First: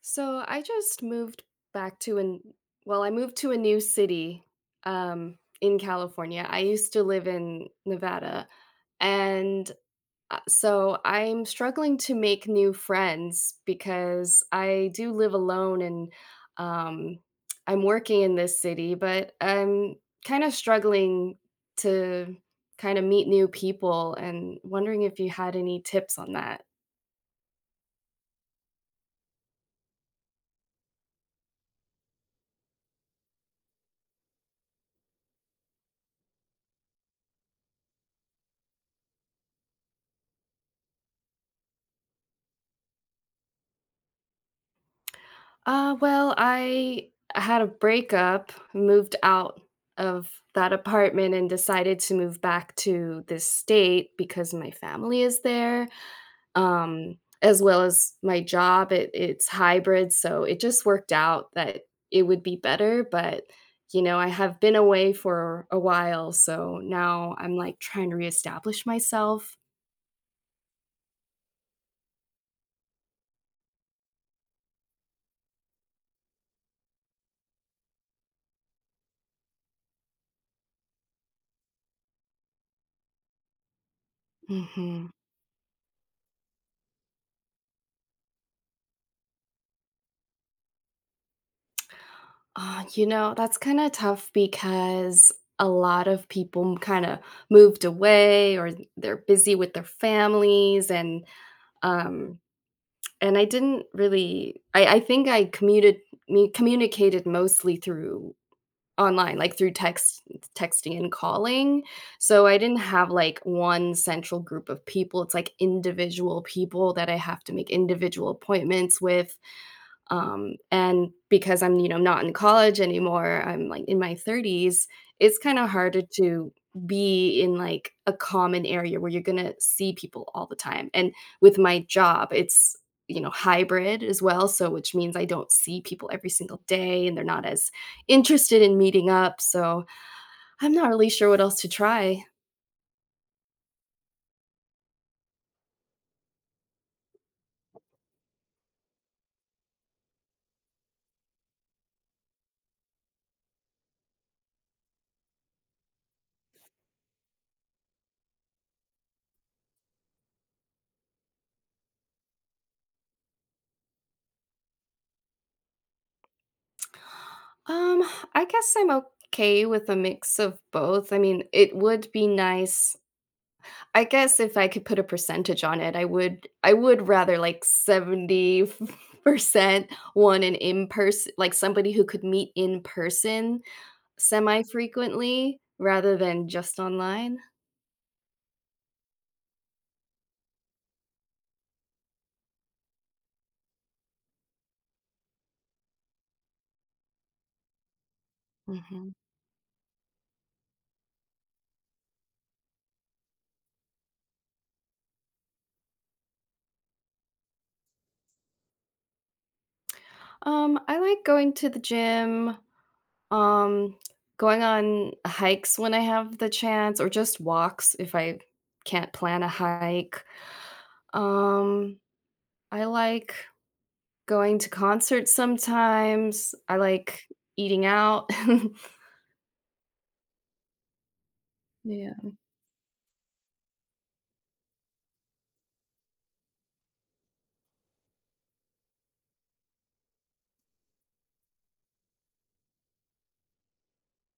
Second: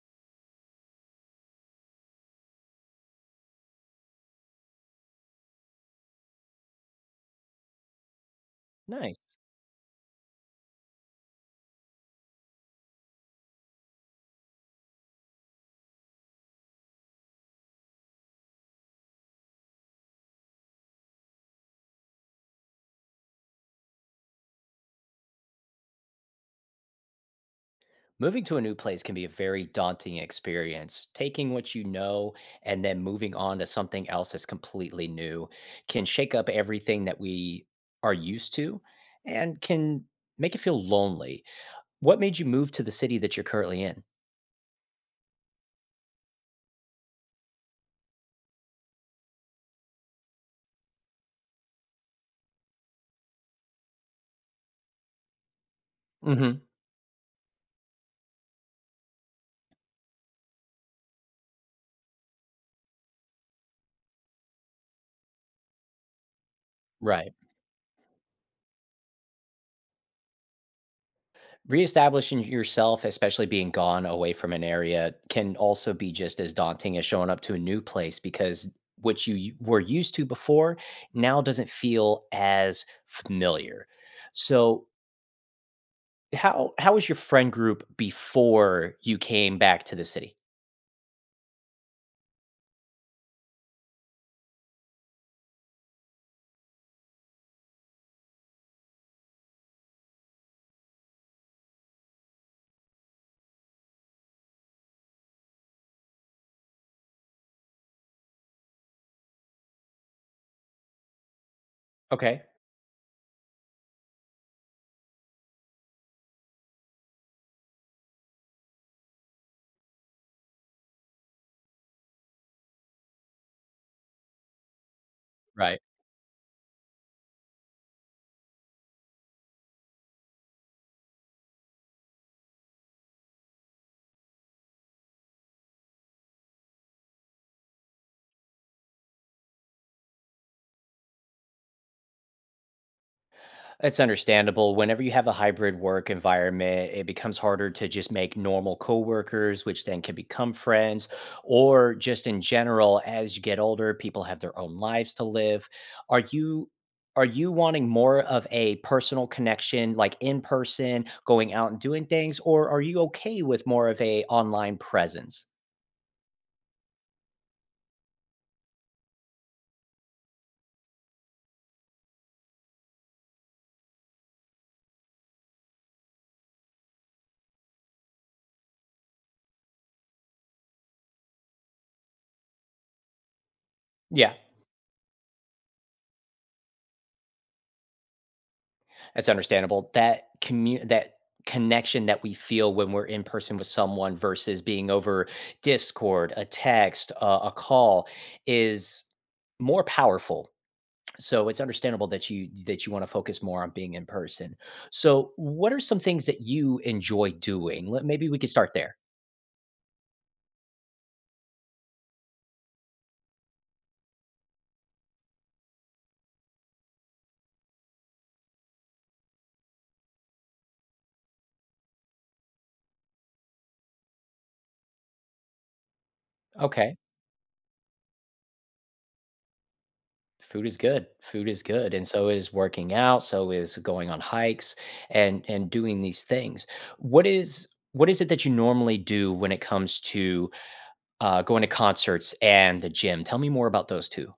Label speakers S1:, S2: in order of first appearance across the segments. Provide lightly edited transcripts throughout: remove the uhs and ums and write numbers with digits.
S1: So I just moved back to an well, I moved to a new city in California. I used to live in Nevada,
S2: Nice.
S1: and So I'm struggling to make new friends because I do live alone and um, I'm working in this city, but I'm kind of struggling to kind of meet new people, and wondering if you had any tips on that.
S2: Moving to a new place can be a very daunting experience. Taking what you know and then moving on to something else that's completely new can shake up everything that we are used to and can make it feel lonely. What made you move to the city that you're currently in?
S1: I had a breakup, moved out of that apartment and decided to move back to this state because my family is there.
S2: Hmm.
S1: As well as my job, it's hybrid, so it just worked out that it would be better, but you know, I have been away for a while, so
S2: Right.
S1: now I'm like trying to reestablish myself.
S2: Reestablishing yourself, especially being gone away from an area, can also be just as daunting as showing up to a new place because what you were used to before now doesn't feel as familiar. So,
S1: Mm-hmm.
S2: how was your friend group before you came back to the city?
S1: You know, that's kind of tough because a lot of people kind of moved away, or they're busy with their families and um and I didn't really I think I commuted me communicated mostly through online, like through text texting and calling.
S2: Okay.
S1: So I didn't have like one central group of people. It's like individual people that I have to make individual appointments with. And because I'm, you know, not in college anymore, I'm like in my 30s, it's kind of
S2: Right.
S1: harder to be in like a common area where you're going to see people all the time. And with my job, it's, you know, hybrid as well. So, which means I don't see people every single day and they're not as interested in meeting up. So, I'm not really sure what else to try.
S2: It's understandable. Whenever you have a hybrid work environment, it becomes harder to just make normal coworkers, which then can become friends, or just in general, as you get older, people have their own lives to live. Are you are you wanting more of a personal connection, like in person, going out and doing things, or are you okay with more of a online presence?
S1: Um, I guess I'm okay with a mix of both. I mean, it would be nice. I guess if I could put a percentage on it, I would rather like 70% want an in-person, like somebody who could meet in person
S2: Yeah.
S1: semi-frequently rather than just online.
S2: That's understandable. That connection that we feel when we're in person with someone versus being over Discord, a text, a call is
S1: Mhm.
S2: more powerful. So it's understandable that you want to focus more on being in person. So what are some things that you enjoy doing? Let maybe we could start there.
S1: I like going to the gym, um, going on hikes when I have the chance, or just walks if I can't plan a hike. Um, I like going to concerts sometimes. I
S2: Okay.
S1: like eating out.
S2: Food is good. Food is good, and
S1: Yeah.
S2: so is working out, so is going on hikes and doing these things. What is it that you normally do when it comes to, going to concerts and the gym? Tell me more about those 2.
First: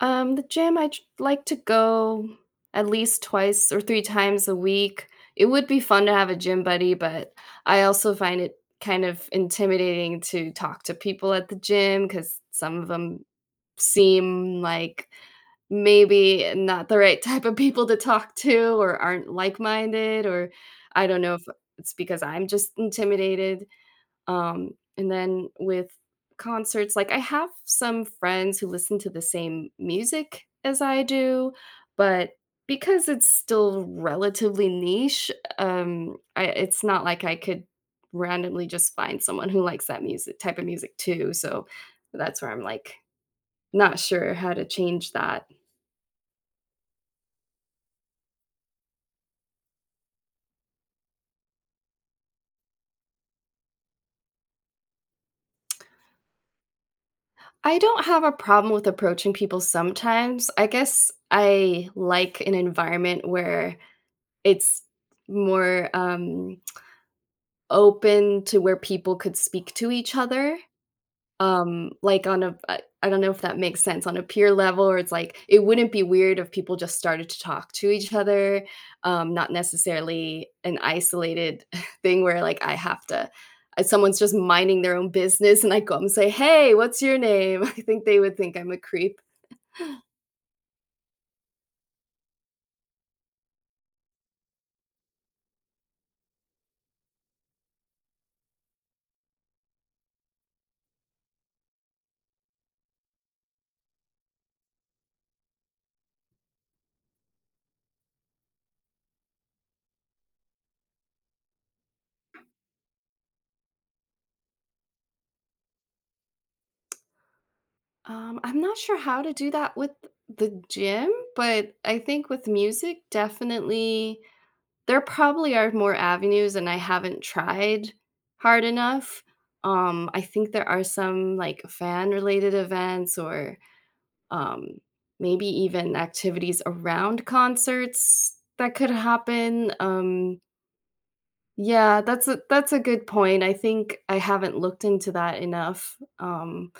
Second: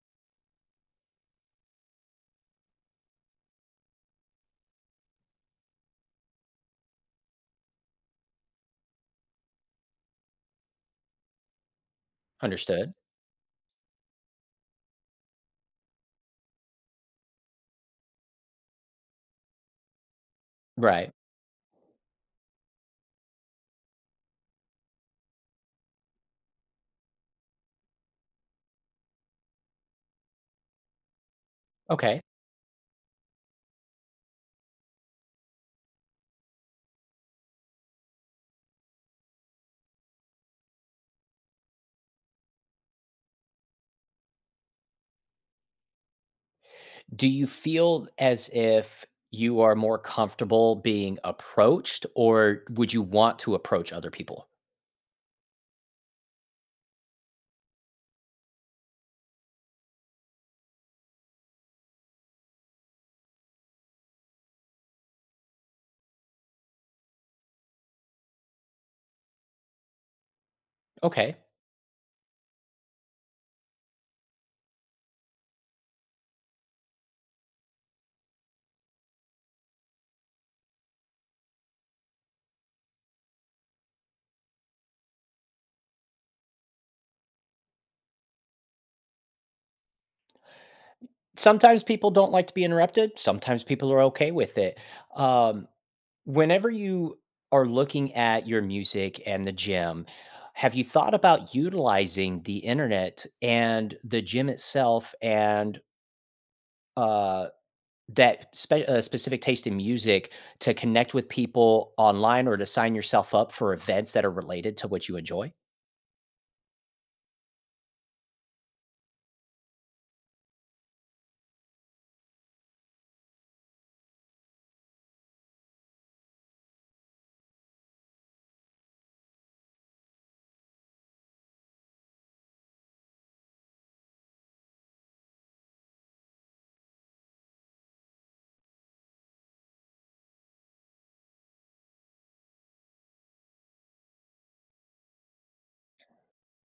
S1: The gym, I j like to go at least twice or 3 times a week. It would be fun to have a gym buddy, but I also find it kind of intimidating to talk to people at the gym because some of
S2: Understood.
S1: them seem like maybe not the right type of people to talk to, or aren't like-minded, or I
S2: Right.
S1: don't know if it's because I'm just intimidated. Um, and then with concerts, like I have some friends who listen to the same music as I do,
S2: Okay.
S1: but because it's still relatively niche, it's not like I could randomly just find someone who likes that music type of music too. So that's where I'm like not sure how to change that.
S2: Do you feel as if you are more comfortable being approached, or would you want to approach other people?
S1: I don't have a problem with approaching people sometimes. I guess I like an environment where it's more open to where people could speak to each other,
S2: Okay.
S1: like on a I don't know if that makes sense, on a peer level, or it's like it wouldn't be weird if people just started to talk to each other, not necessarily an isolated thing where, like, I have to someone's just minding their own business and I go up and say, "Hey, what's your name?" I think they would think I'm a creep.
S2: Sometimes people don't like to be interrupted. Sometimes people are okay with it. Um, Whenever you are looking at your music and the gym, have you thought about utilizing the internet and the gym itself and uh, specific taste in music to connect with people online or to sign yourself up for events that are related to what you enjoy?
S1: I'm not sure how to do that with the gym, but I think with music, definitely there probably are more avenues and I haven't tried hard enough. I think there are some, like, fan-related events, or um, maybe even activities around concerts that could happen. Yeah, that's a good point. I think I haven't looked into that enough.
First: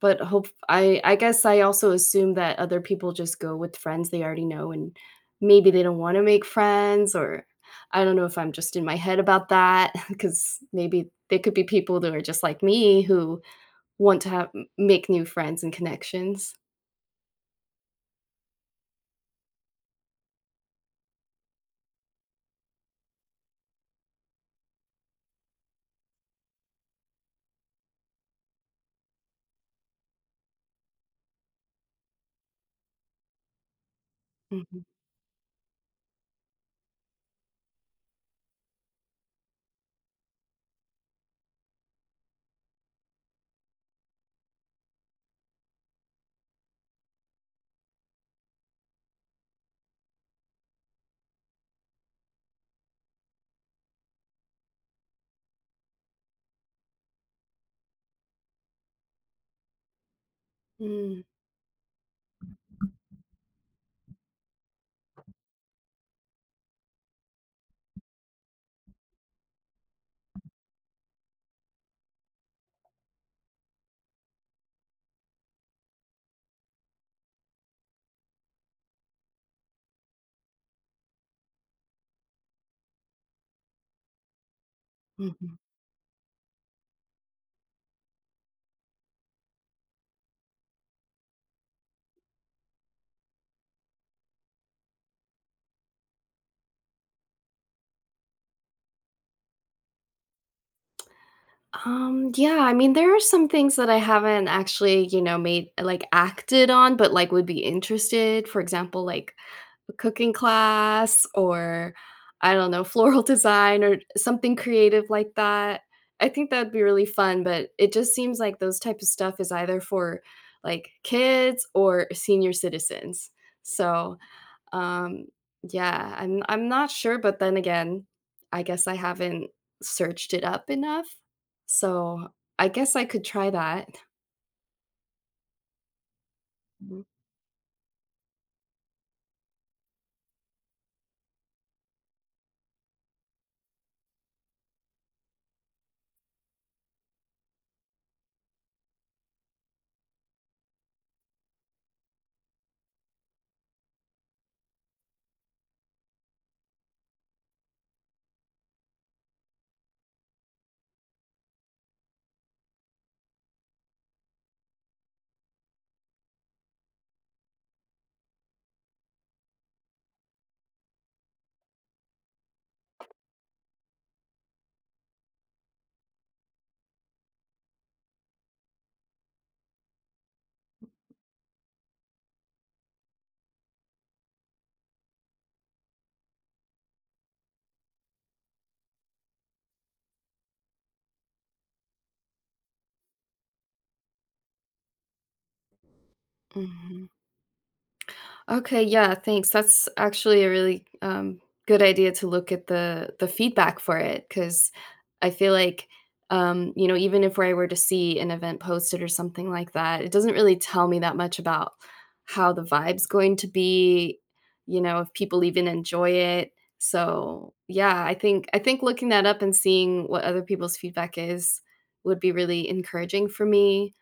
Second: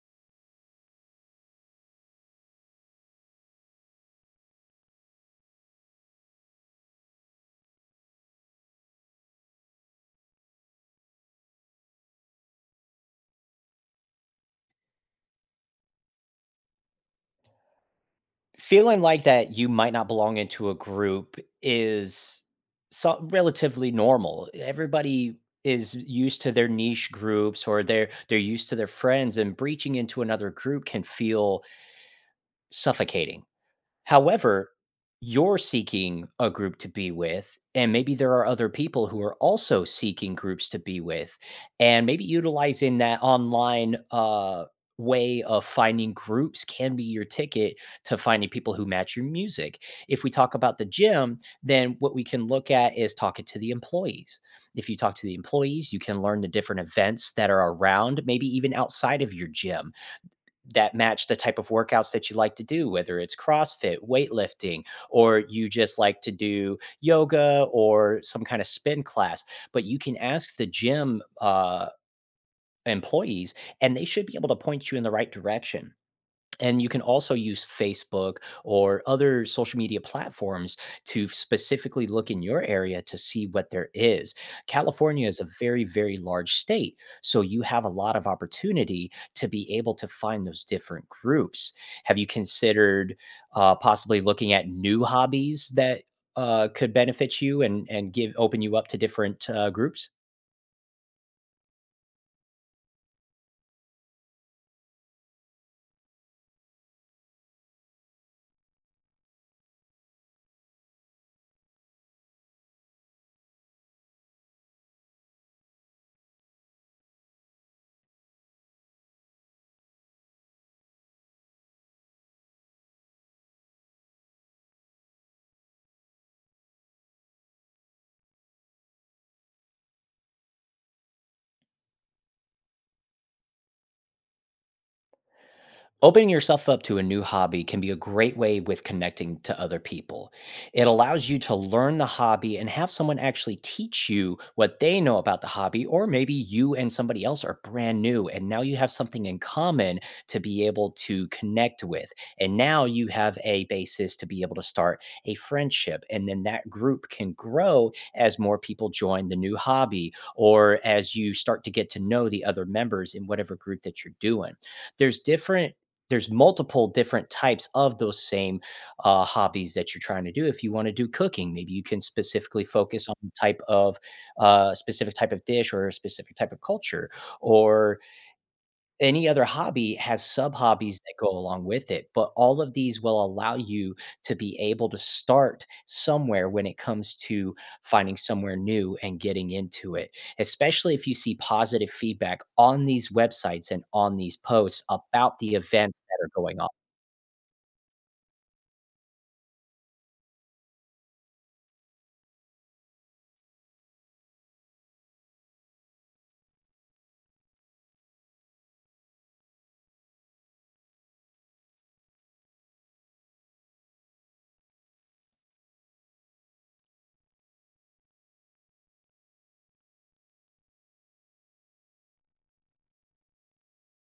S1: But hope I guess I also assume that other people just go with friends they already know, and maybe they don't wanna make friends, or I don't know if I'm just in my head about that because maybe they could be people that are just like me who want to have make new friends and connections.
S2: Feeling like that you might not belong into a group is so relatively normal. Everybody is used to their niche groups or they're used to their friends and breaching into another group can feel suffocating. However,
S1: Mhm.
S2: you're seeking a group to be with, and maybe there are other people who are also seeking groups to be with, and maybe utilizing that online way of finding groups can be your ticket to finding people who match your music. If we talk about the gym, then what we can look at is talking to the employees. If you talk to the employees, you can learn the different events that are around, maybe even outside of your gym that
S1: Mm.
S2: match the type of workouts that you like to do, whether it's CrossFit, weightlifting, or you just like to do yoga or some kind of spin class. But you can ask the gym employees, and they should be able to point you in the right direction. And you can also use Facebook or other social media platforms to specifically look in your area to see what there is. California is a
S1: Mhm.
S2: very, very large state. So you have a lot of opportunity to be able to find those different groups. Have you considered possibly looking at new hobbies that could benefit you and give open you up to different groups?
S1: Yeah, I mean, there are some things that I haven't actually, you know, made like acted on, but like would be interested. For example, like a cooking class, or I don't know, floral design or something creative like that. I think that'd be really fun, but it just seems like those type of stuff is either for like kids or senior citizens. So um, yeah, I'm not sure, but then again, I guess I haven't searched it up enough. So, I guess I could try that.
S2: Opening yourself up to a
S1: Mhm.
S2: new hobby can be a great way with connecting to other people. It allows you to learn the hobby and have someone actually teach you what they know about the hobby, or maybe you and somebody else are brand new and now you have something in common to be able to connect with. And now you have a basis to be able to start a friendship. And then that group can grow as more people join the new hobby or as you start to get to know the other members in whatever group that you're doing there's different there's multiple different types of those same, hobbies that you're trying to do. If you wanna do cooking, maybe you can specifically focus on the type of, specific type of dish or a specific type of culture, or any other hobby has sub-hobbies that go along with it, but all of these will allow you to be able to start somewhere when it comes to finding somewhere new and getting into it, especially if you see positive feedback on these websites and on these posts about the events that are going on.
S1: Mhm. Okay, yeah, thanks. That's actually a really good idea to look at the feedback for it because I feel like you know, even if I were to see an event posted or something like that, it doesn't really tell me that much about how the vibe's going to be. You know, if people even enjoy it. So yeah, I think looking that up and seeing what other people's feedback is would be really encouraging for me.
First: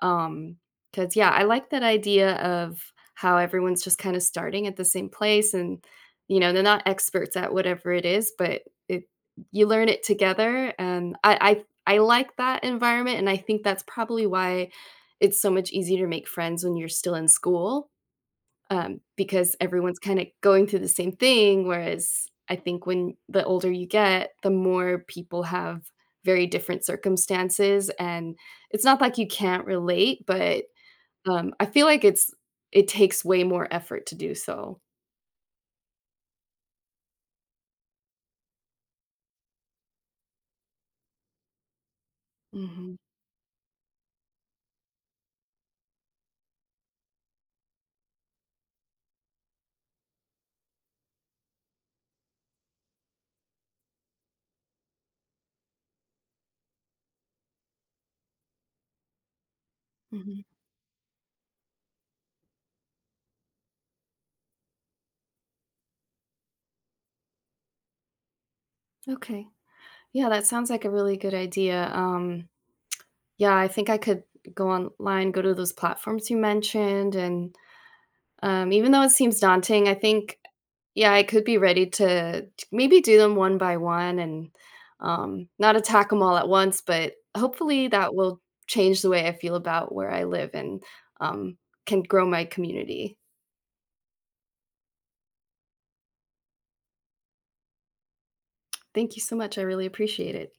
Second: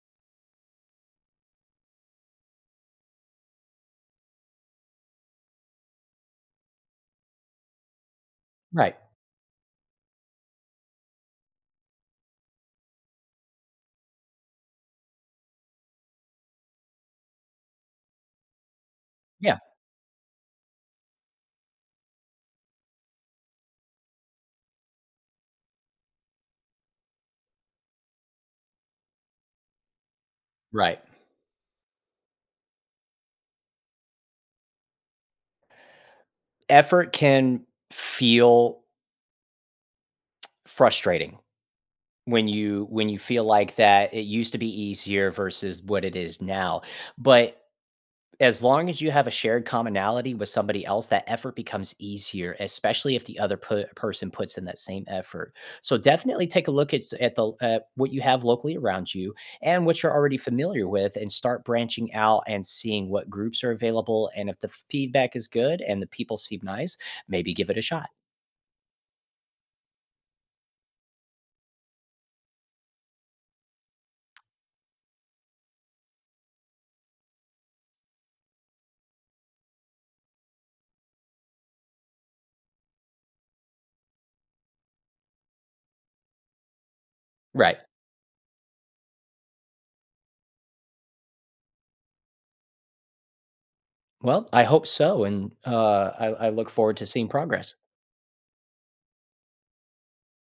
S1: Um, because yeah, I like that idea of how everyone's just kind of starting at the same place, and you know they're not experts at whatever it is, but
S2: Right.
S1: it you learn it together, and I like that environment, and I think that's probably why it's so much easier to make friends when you're still in school, because
S2: Yeah.
S1: everyone's kind of going through the same thing, whereas I think when the older you get, the more people have very different circumstances, and it's not like you can't relate, but
S2: Right.
S1: I feel like it's it takes way more effort to do so.
S2: Effort can feel frustrating when you
S1: Mhm,
S2: when you feel like that it used to be easier versus what it is now. But as long as you have a shared commonality with somebody else, that effort becomes easier, especially if the other person puts in that same effort. So definitely take a look at the what you have locally around you and what you're already
S1: mhm.
S2: familiar with, and start branching out and seeing what groups are available. And if the feedback is good and the people seem nice, maybe give it a shot.
S1: Okay. Yeah, that sounds like a really good idea. Yeah, I think I could go online, go to those platforms you mentioned, and, even though it seems daunting, I think yeah, I could be ready to maybe do them one by one and, not attack them all at once, but
S2: Right.
S1: hopefully that will change the way I feel about where I live and, um, can grow my community.
S2: Well, I hope so, and I look forward to seeing progress.
S1: Thank you so much, I really appreciate it.